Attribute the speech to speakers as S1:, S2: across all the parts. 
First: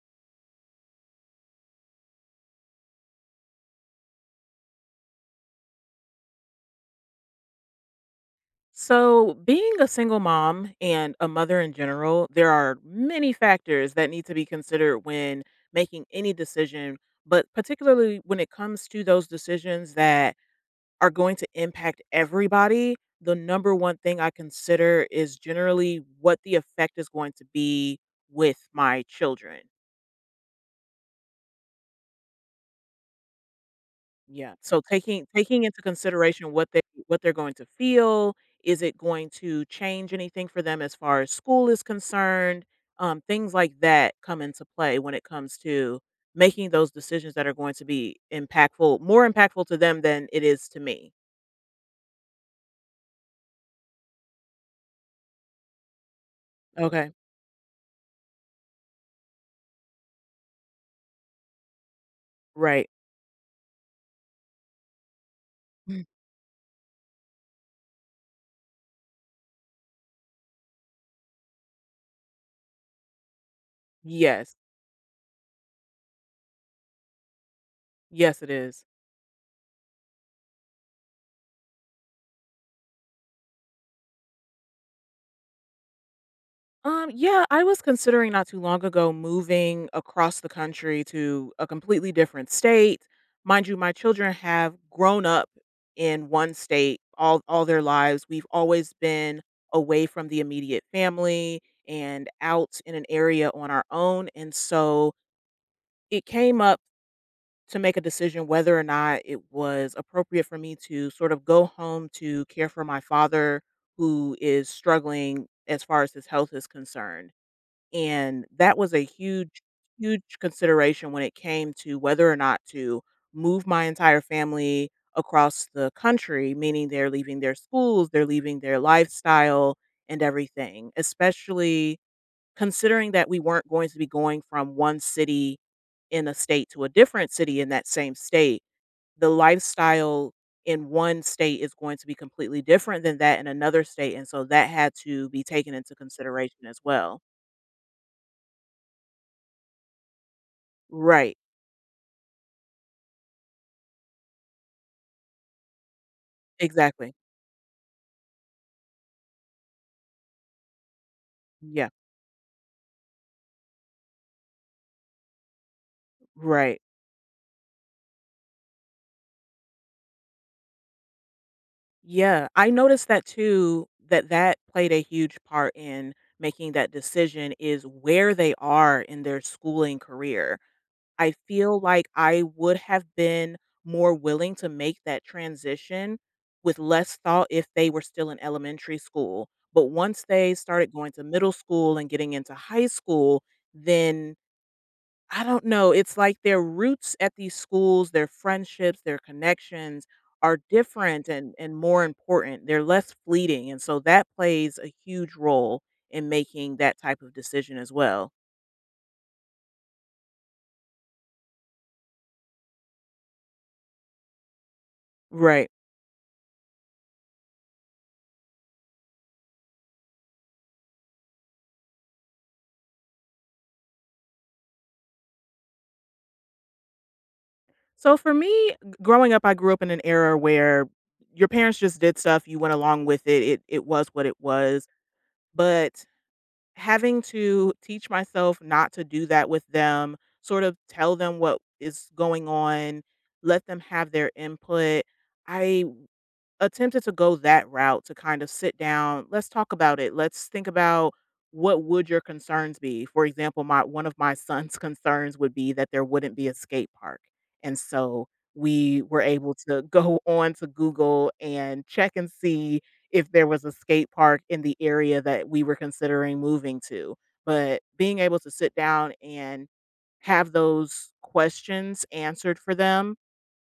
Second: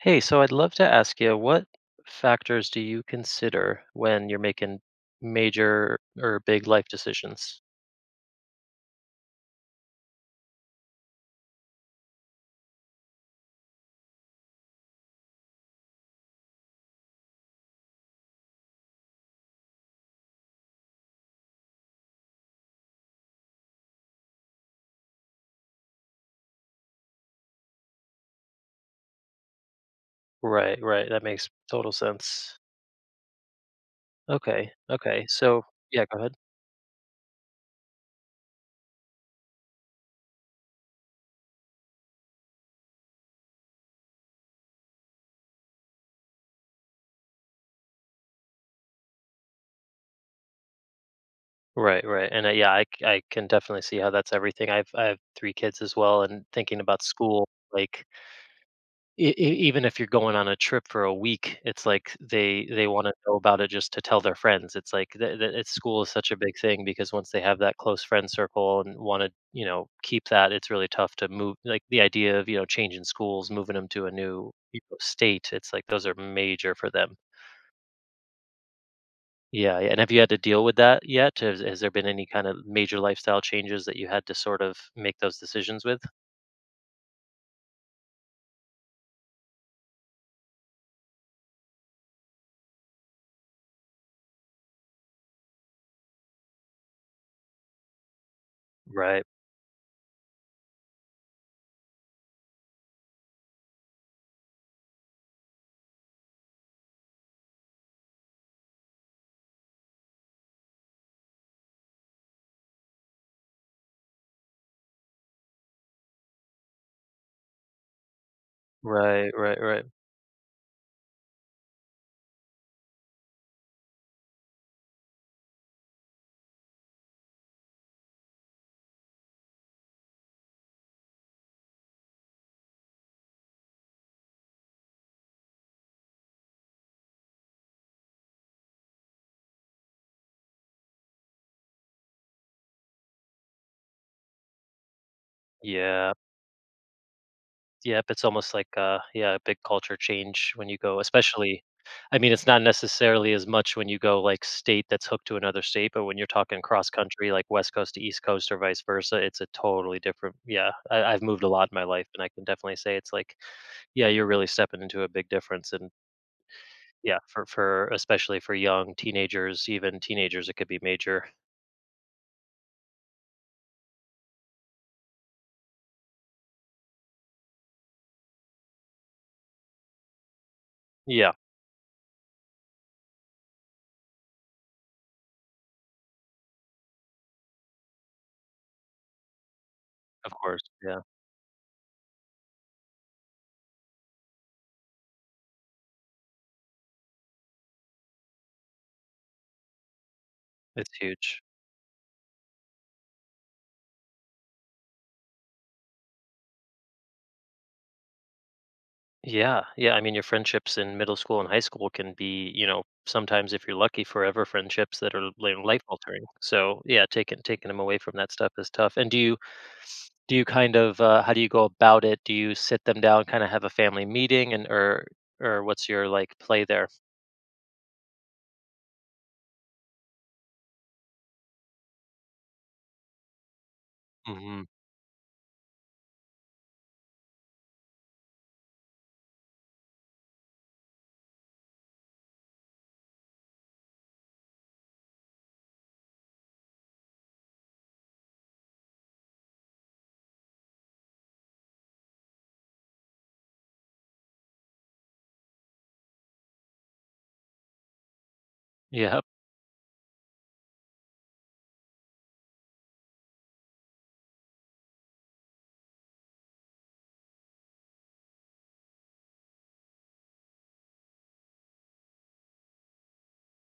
S1: Hey, so I'd love to ask you, what factors do you consider when you're making major or big life decisions?
S2: So, being a single mom and a mother in general, there are many factors that need to be considered when making any decision, but particularly when it comes to those decisions that are going to impact everybody, the number one thing I consider is generally what the effect is going to be with my children.
S1: Right, right. That makes total sense.
S2: Yeah,
S1: Okay,
S2: so
S1: okay.
S2: taking
S1: So,
S2: taking into
S1: yeah, go ahead.
S2: consideration what they what they're going to feel, is it going to change anything for them as far as school is concerned? Things like that come into play when it comes to making those decisions that are going to be impactful more impactful to them than it is to me.
S1: Right, right. And yeah, I can definitely see how that's everything. I have three kids as well, and thinking about
S2: Okay,
S1: school, like E e even if you're going on a trip for a week, it's like they
S2: right.
S1: wanna know about it just to tell their friends. It's like the it's school
S2: Mm.
S1: is such a big thing because once they have that close friend circle and wanna, you know, keep that, it's really tough to move like, the idea of, you know, changing schools, moving them to a new,
S2: Yes.
S1: you know, state, it's like those are major for them.
S2: Yes, it is.
S1: Yeah, yeah, and have you had to deal with that yet? Has there been any kind of major lifestyle changes that you had to sort of make those decisions with?
S2: Yeah, I was considering not too long ago moving across the country to a completely different state. Mind you, my children have grown up in one state all their lives. We've always
S1: Right.
S2: been away from the immediate family and out in an area on our own, and so it came up to make a decision whether or not it was appropriate for me to sort of go home to care for my father who is struggling as far as his health is concerned, and that was a
S1: Right, right,
S2: huge,
S1: right.
S2: huge consideration when it came to whether or not to move my entire family across the country, meaning they're leaving their schools, they're leaving their lifestyle and everything, especially considering that we weren't going to be going from one city in a state to a different city in that same state. The lifestyle in one state is going to be completely different than that in another state. And so that had to be taken into
S1: Yeah.
S2: consideration as well.
S1: Yep, it's almost like a big culture change when you go,
S2: Right.
S1: especially I mean, it's not necessarily as much when you go like state that's hooked to another state, but when you're talking cross
S2: Exactly.
S1: country, like West Coast to East Coast or vice versa, it's a totally different. Yeah, I've moved a lot in my
S2: Yeah,
S1: life, and I can definitely say it's like, yeah, you're really stepping into a big difference, and
S2: right.
S1: yeah, for especially for young teenagers, even teenagers, it could be major.
S2: Yeah, I noticed that too, that that played a huge part in making that decision is where they are in their schooling career.
S1: Yeah,
S2: I feel like I would have been more willing to make that transition with less thought if they were still in elementary school. But once
S1: of
S2: they
S1: course.
S2: started
S1: Yeah,
S2: going to middle school and getting into high school, then I don't know, it's like their roots at these schools, their friendships, their connections are
S1: it's
S2: different
S1: huge.
S2: and more important, they're less fleeting, and so that plays a huge role in making that type of decision as well.
S1: Yeah, yeah. I mean, your friendships in middle school and high school can be, you know, sometimes if you're lucky, forever friendships that are
S2: Right.
S1: life altering. So yeah, taking them away from that stuff is tough. And do you kind of how do you go about it? Do you sit them down, kind of have a family meeting, and or what's your like play there?
S2: So for me, g growing up, I grew up in an era where your parents just did stuff, you went along with it, it was what it
S1: hmm
S2: was, but having to teach myself not to do that with them, sort of tell them what is going on, let them have their input. I attempted to go that route to kind of sit down, let's talk about it. Let's think about what would your concerns be? For example, my one of my son's concerns would be that there wouldn't be a skate park. And so we were
S1: Yep,
S2: able to go on to Google and check and see if there was a skate park in the area that we were considering moving to. But being able to sit down and have those questions answered for them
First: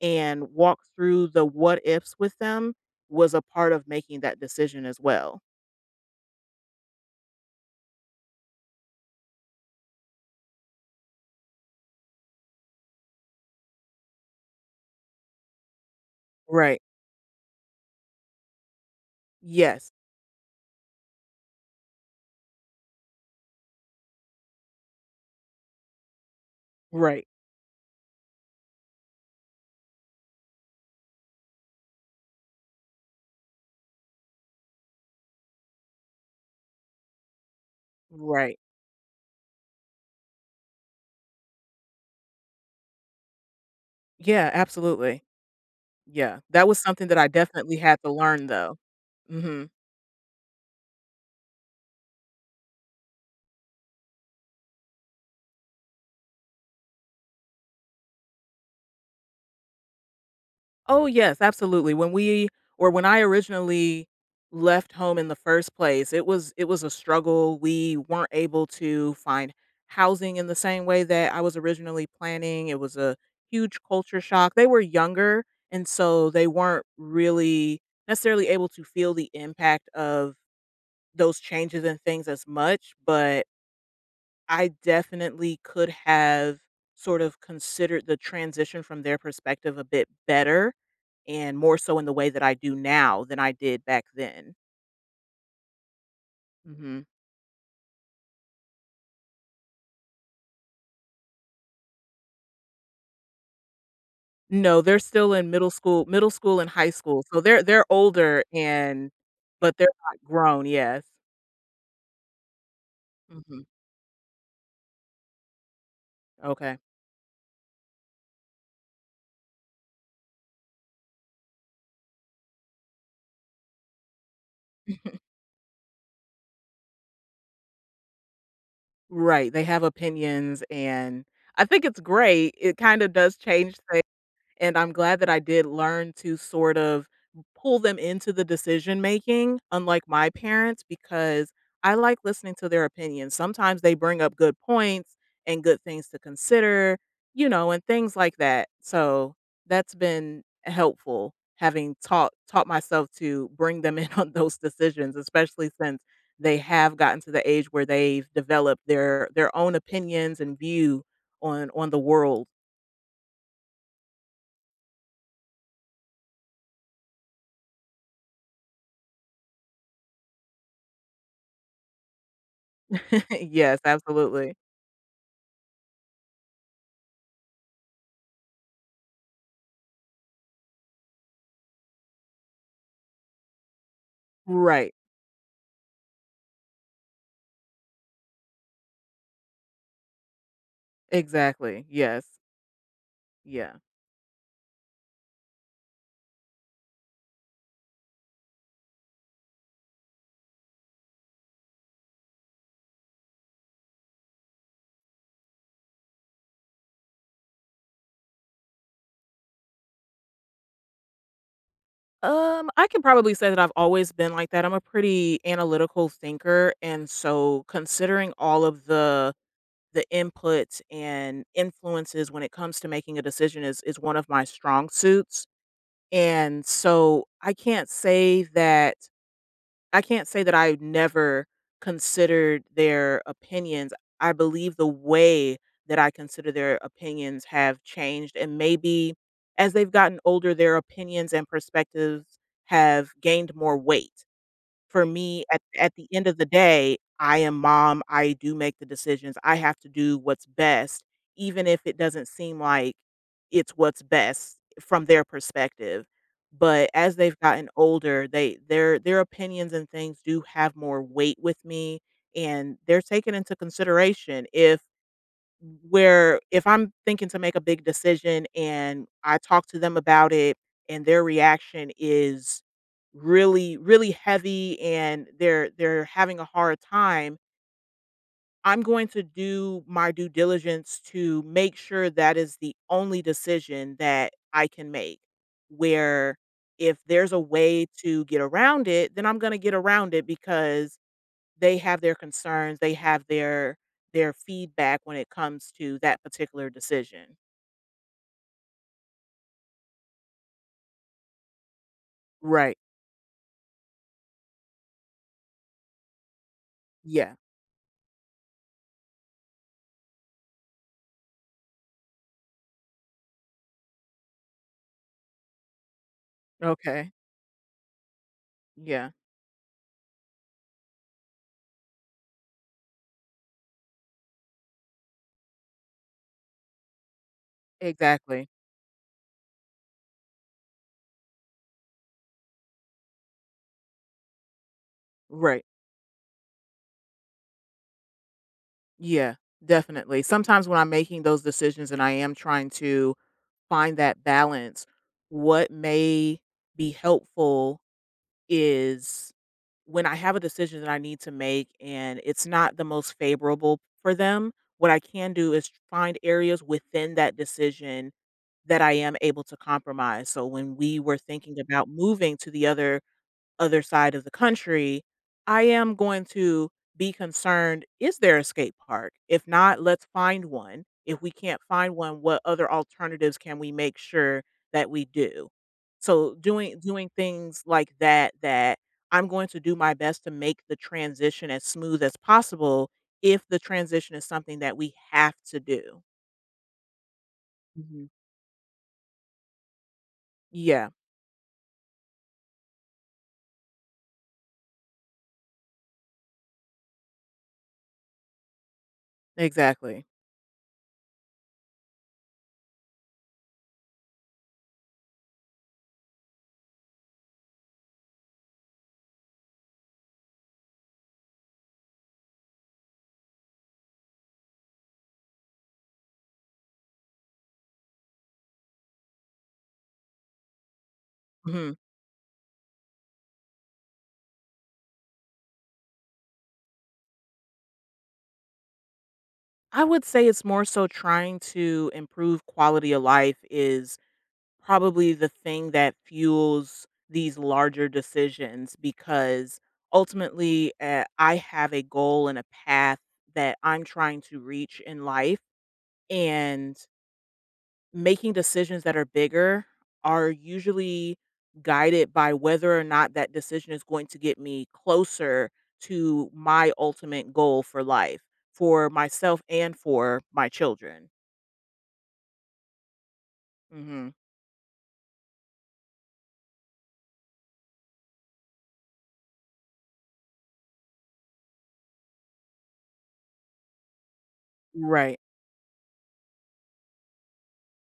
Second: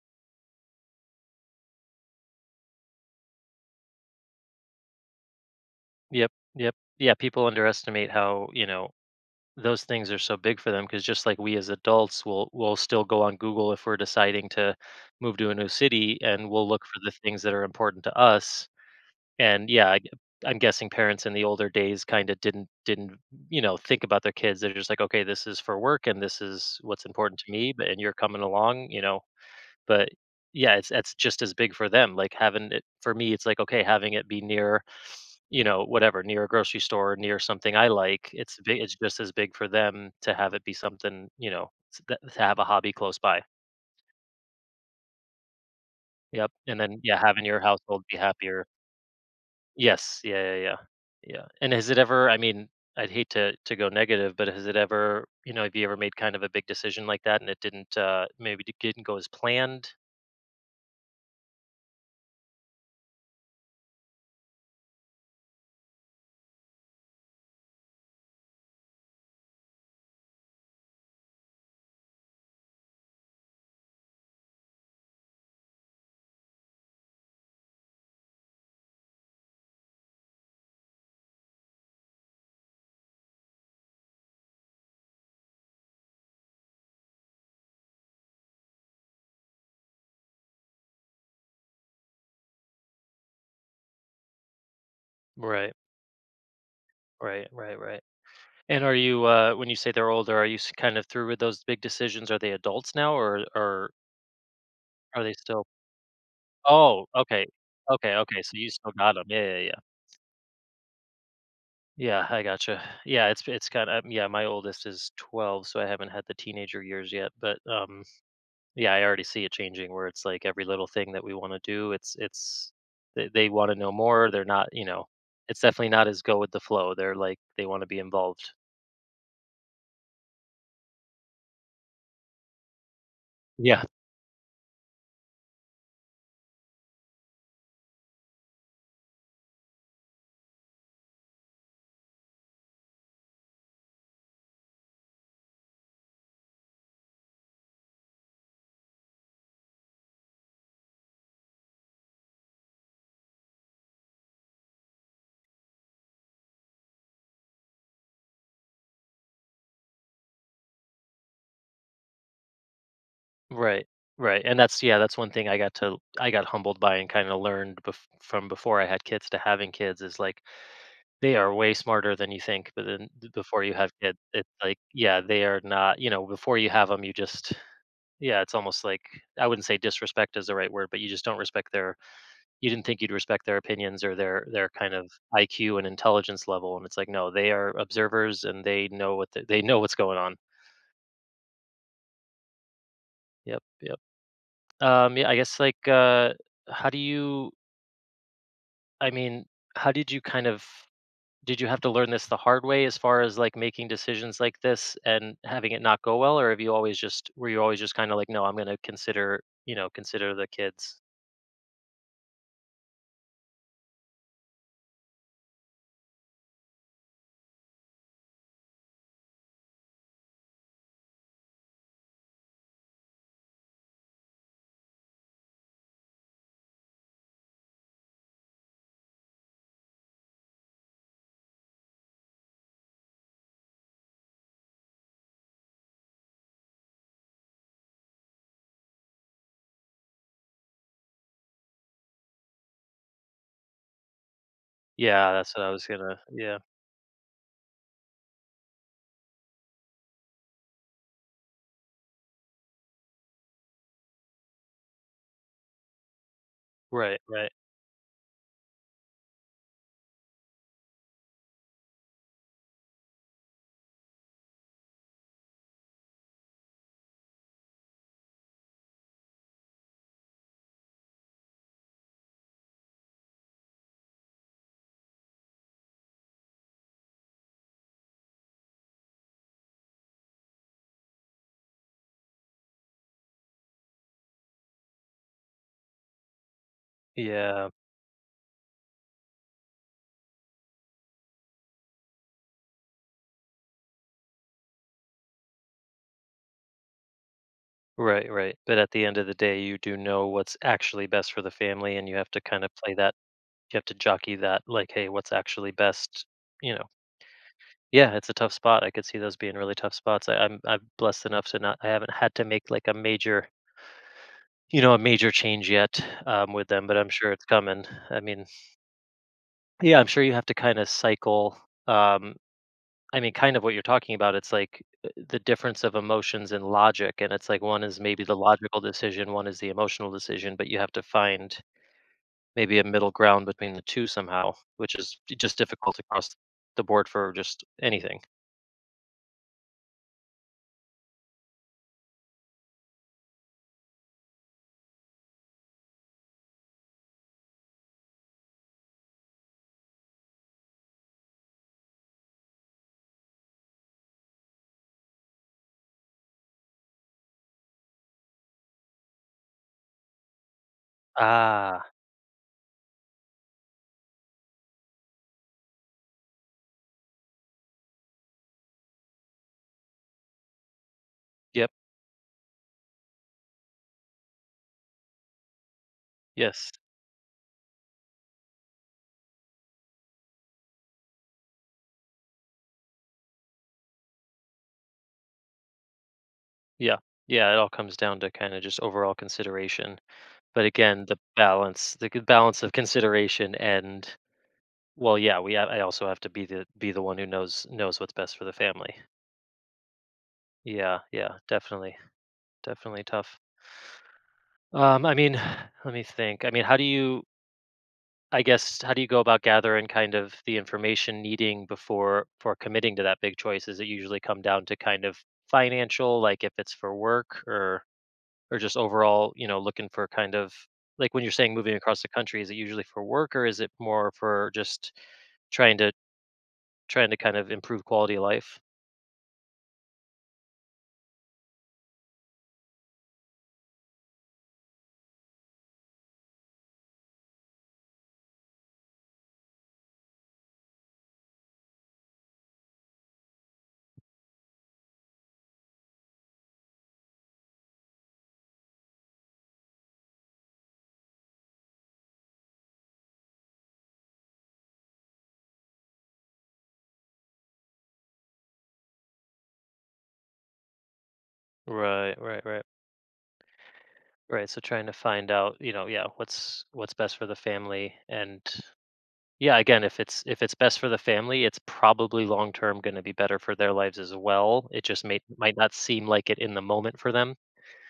S2: and walk through the what ifs with them was a part of making that decision as well.
S1: yep, yep. Yeah, people underestimate how those things are so big for them because just like we as adults will still go on Google if we're deciding to move to a new city and we'll
S2: Right.
S1: look for the things that are important to us. And yeah,
S2: Yes.
S1: I, am guessing parents in the older days kind of didn't you know think about their kids. They're just like, okay, this is for work and this is what's
S2: Right.
S1: important to me. But and you're coming along, you know, but yeah, it's that's just as big for them. Like having it for me, it's like okay, having it be near, you know, whatever, near a grocery store, near something I like. It's
S2: Right.
S1: big. It's just as big for them to have it be something, you know, to have a hobby close by.
S2: Yeah, absolutely. Yeah.
S1: Yep.
S2: That
S1: And
S2: was
S1: then
S2: something that
S1: yeah,
S2: I
S1: having your
S2: definitely had
S1: household
S2: to
S1: be
S2: learn
S1: happier.
S2: though. Mhm.
S1: Yes. Yeah. Yeah. Yeah. Yeah. And has it ever? I mean, I'd hate to go negative, but has it ever? You know, have you ever made kind of a big decision like that and it didn't maybe it didn't go as planned?
S2: Oh, yes, absolutely. When we or when I originally left home in the first place, it was a struggle. We weren't able to find housing in the same way that I was originally planning. It was a huge culture shock. They were younger, and so they weren't really necessarily able to feel the impact of those changes and things as much, but I definitely could have sort of considered the transition from their perspective a bit better and more so in the way that I do now than I did back then.
S1: Right.
S2: Mhm.
S1: Right. Right. Right. And are you, when you say they're older, are you kind of through with those big decisions? Are they adults now, or
S2: No, they're
S1: are they
S2: still in
S1: still?
S2: middle school and high
S1: Oh,
S2: school, so
S1: okay,
S2: they're
S1: okay, okay.
S2: older
S1: So you still
S2: and
S1: got them? Yeah, yeah,
S2: but
S1: yeah.
S2: they're not grown, yes.
S1: Yeah, I gotcha. Yeah, it's
S2: Mhm.
S1: it's kind of yeah. My oldest is 12, so I haven't had the
S2: Okay.
S1: teenager years yet. But yeah, I already see it changing where it's like every little thing that we want to do, they want to know more. They're not, you know, it's definitely not as go with the flow. They're like they want to be involved.
S2: Right, they have opinions, and I think it's great. It kinda does change.
S1: Yeah.
S2: And I'm glad that I did learn to sort of pull them into the decision making, unlike my parents, because I like listening to their opinions. Sometimes they bring up good points and good things to consider, you know, and things like that. So that's been helpful having taught myself to bring them in on those decisions, especially since they have gotten to the age where they've developed their own opinions and view on the world.
S1: Right, right, and that's yeah, that's one thing I got to I got humbled by and kinda learned bef from before I had kids to having kids is, like, they are way smarter than you think, but then b before you
S2: Yes,
S1: have kids, it's
S2: absolutely.
S1: like, yeah, they are not you know, before you have them, you just yeah, it's almost like I wouldn't say disrespect is the right word, but you just don't respect their you didn't think you'd respect their opinions or their kind
S2: Right.
S1: of IQ and intelligence level, and it's like, no, they are observers and they know what they know what's going on.
S2: Exactly. Yes.
S1: Yep,
S2: Yeah.
S1: yep. Yeah, I guess, like, how do you I mean, how did you kind of did you have to learn this the hard way as far as like making decisions like this and having it not go well, or have you always just were you always just kind of like, no, I'm gonna consider you know consider the kids?
S2: I can probably say that I've always been like that. I'm a pretty analytical thinker, and so considering all of the inputs and influences when it comes to making a decision is one of my strong suits. And so I can't say that I never considered their opinions. I believe the way that I consider their opinions have changed, and maybe as they've gotten older, their opinions and perspectives have gained more weight. For
S1: Yeah,
S2: me,
S1: that's
S2: at
S1: what I was
S2: the
S1: gonna.
S2: end of the
S1: Yeah,
S2: day, I am mom, I do make the decisions, I have to do what's best, even if it doesn't seem like it's what's best from their perspective. But as
S1: right,
S2: they've
S1: right.
S2: gotten older, they their opinions and things do have more weight with me, and they're taken into consideration if where if I'm thinking to make a big decision and I talk to them about it and their reaction is really, really heavy and they're having a hard time, I'm going to do my due diligence to make sure that is the only decision that I can make. Where if there's a
S1: Yeah,
S2: way to get around it, then I'm going to get around it because they have their concerns, they have their feedback when it comes to that particular decision.
S1: right, right. But at the end of the day, you do know what's actually best for the family, and you have to kind of
S2: Right.
S1: play that. You have to jockey that, like, hey, what's actually best? You know.
S2: Yeah.
S1: Yeah, it's a tough spot. I could see those being really tough spots. I'm blessed enough to not I haven't had to make like a major you know a major change yet with them, but I'm
S2: Okay.
S1: sure it's coming. I mean,
S2: Yeah.
S1: yeah, I'm sure you have to kind of cycle. Um, I mean, kind of what you're talking about. It's like the difference of emotions and logic, and it's like one is maybe the
S2: Exactly.
S1: logical decision, one is the emotional decision, but you have to find maybe a middle ground between the two somehow, which is just
S2: Right.
S1: difficult across the board for just anything.
S2: Yeah. Definitely. Sometimes when I'm making those decisions and I am trying to find that balance, what may be helpful is when I have a decision that I need to make and it's not the most favorable for them, what I can do is find areas within that decision that I am able to compromise. So when we were thinking
S1: Ah,
S2: about moving to the other side of the country, I am going to be concerned, is there a skate park? If not, let's find one. If we can't
S1: yep,
S2: find one, what other alternatives can we make sure that we do? So
S1: yes.
S2: doing things like that, that I'm going to do my best to make the transition as smooth as possible if the transition is something that we have to do.
S1: Yeah. Yeah, it all comes
S2: Mhm.
S1: down to kinda just overall consideration. But
S2: Yeah,
S1: again, the balance the good balance of consideration and well, yeah, we ha I also have to be the one who knows what's best for the family.
S2: exactly.
S1: Yeah, yeah, definitely, definitely tough. I mean, let me think. I mean, how do you I guess, how do you go about gathering kind of the information needing before for committing to that big choice? Is it usually come down to kind of financial, like if it's for work or just overall, you know, looking for kind of like when you're saying moving
S2: Mhm.
S1: across the country, is it usually for work or is it more for just trying to trying to kind of improve quality of life?
S2: I would say it's more so trying to improve quality of life is probably the thing that fuels these larger decisions because ultimately I have a goal and a path that I'm trying to reach in life, and making decisions that are bigger are usually guided by whether or not that decision is going to get me closer to my ultimate goal for life for myself and for my children.
S1: Right, right, right.
S2: Mhm.
S1: Right. So trying to find out, you know, yeah, what's best for the family and yeah, again, if it's best for the family, it's probably long term going to be better for their lives as well. It just
S2: Right.
S1: may might not seem like it in the moment for them.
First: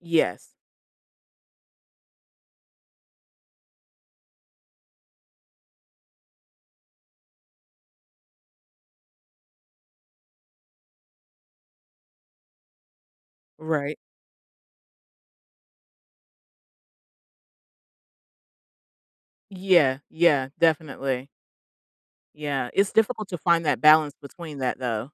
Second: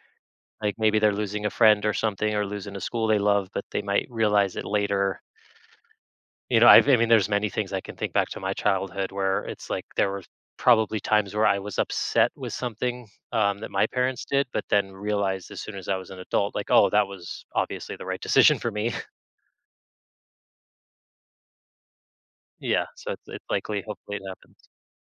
S2: Yes.
S1: Like maybe they're losing a friend or something or losing a school they love, but they might realize it later. I mean, there's many things I can think back to my childhood where it's like there were probably times where I was upset with something that my
S2: Right.
S1: parents did, but then realized as soon as I was an adult, like, oh, that was obviously the right decision for me.
S2: Yeah, yeah, definitely. Yeah,
S1: Yeah,
S2: it's
S1: so
S2: difficult to
S1: it's
S2: find that
S1: likely,
S2: balance
S1: hopefully, it
S2: between
S1: happens.
S2: that, though.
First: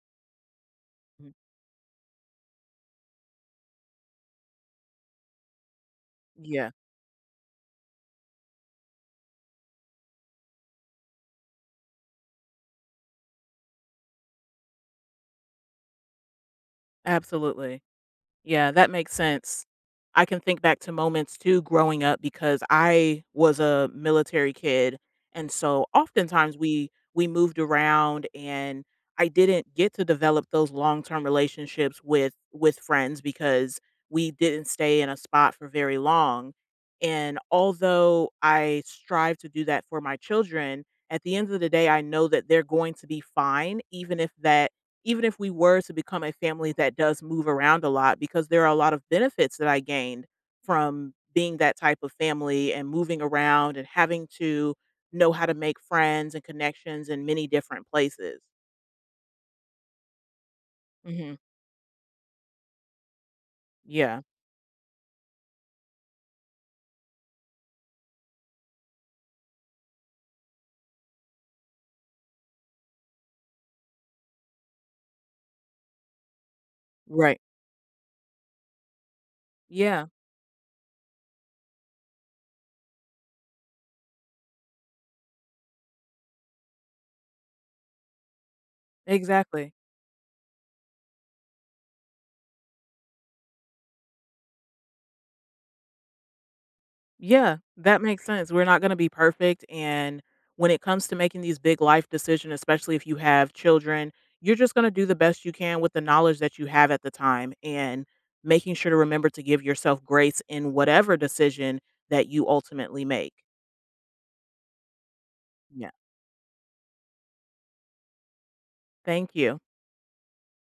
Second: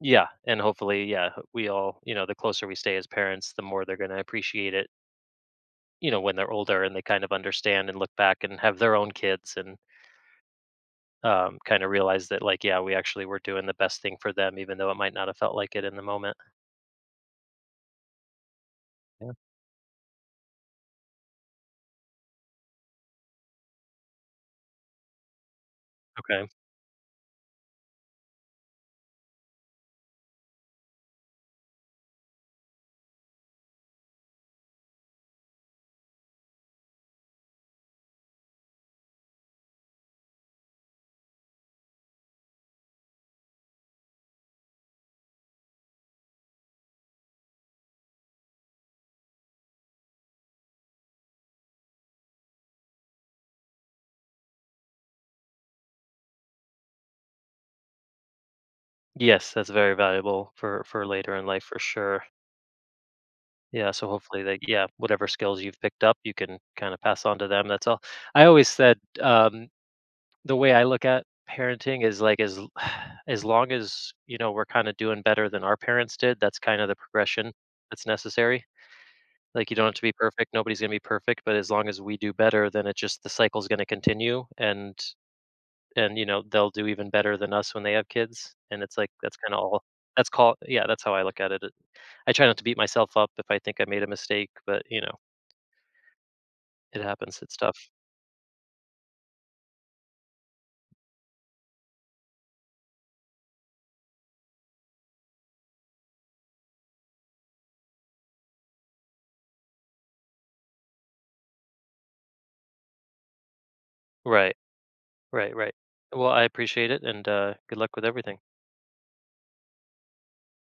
S1: Yeah, and hopefully, yeah,
S2: Mhm.
S1: we all, you know, the closer we stay as parents, the more they're going to appreciate it. You know, when they're
S2: Yeah,
S1: older and they kind of understand and look back and have their own kids and kind of realize that, like, yeah, we actually were doing the best thing for them, even though it might not have felt like it in the moment.
S2: absolutely. Yeah, that makes sense. I can think back to moments too growing up because I was a military kid, and so
S1: Okay.
S2: oftentimes we moved around, and I didn't get to develop those long-term relationships with friends because we didn't stay in a spot for very long. And although I strive to do that for my children, at the end of the day I know that they're going to be fine even if that even if we were to become a family that does move around a lot, because there are a lot of benefits that I gained from being that type of family and moving around and having to know how to make friends and connections in many different places.
S1: Yes, that's very valuable for later
S2: Hmm.
S1: in life for sure. Yeah, so
S2: Yeah.
S1: hopefully like yeah, whatever skills you've picked up, you can kind of pass on to them. That's all. I always said the way I look at parenting is like as long as, you know, we're kind of doing better than our parents did, that's kind of the
S2: Right.
S1: progression that's necessary. Like you don't have to
S2: Yeah.
S1: be perfect, nobody's going to be perfect, but as long as we do better, then it just the cycle's going to continue and you know, they'll do even better than us when they have kids, and it's like that's kinda
S2: Exactly.
S1: all that's called, yeah, that's how I look at it. It I try not to beat myself up if I think I made a mistake, but, you know, it happens, it's
S2: Yeah,
S1: tough.
S2: that makes sense. We're not going to be perfect. And when it comes to making these big life decisions, especially if you have children, you're just going to do the best you can with the knowledge that you have at the time and making sure to remember to give yourself grace in whatever decision that you ultimately make.
S1: Right, right, right.
S2: Yeah.
S1: Well, I appreciate it, and, good luck with everything.
S2: Thank you.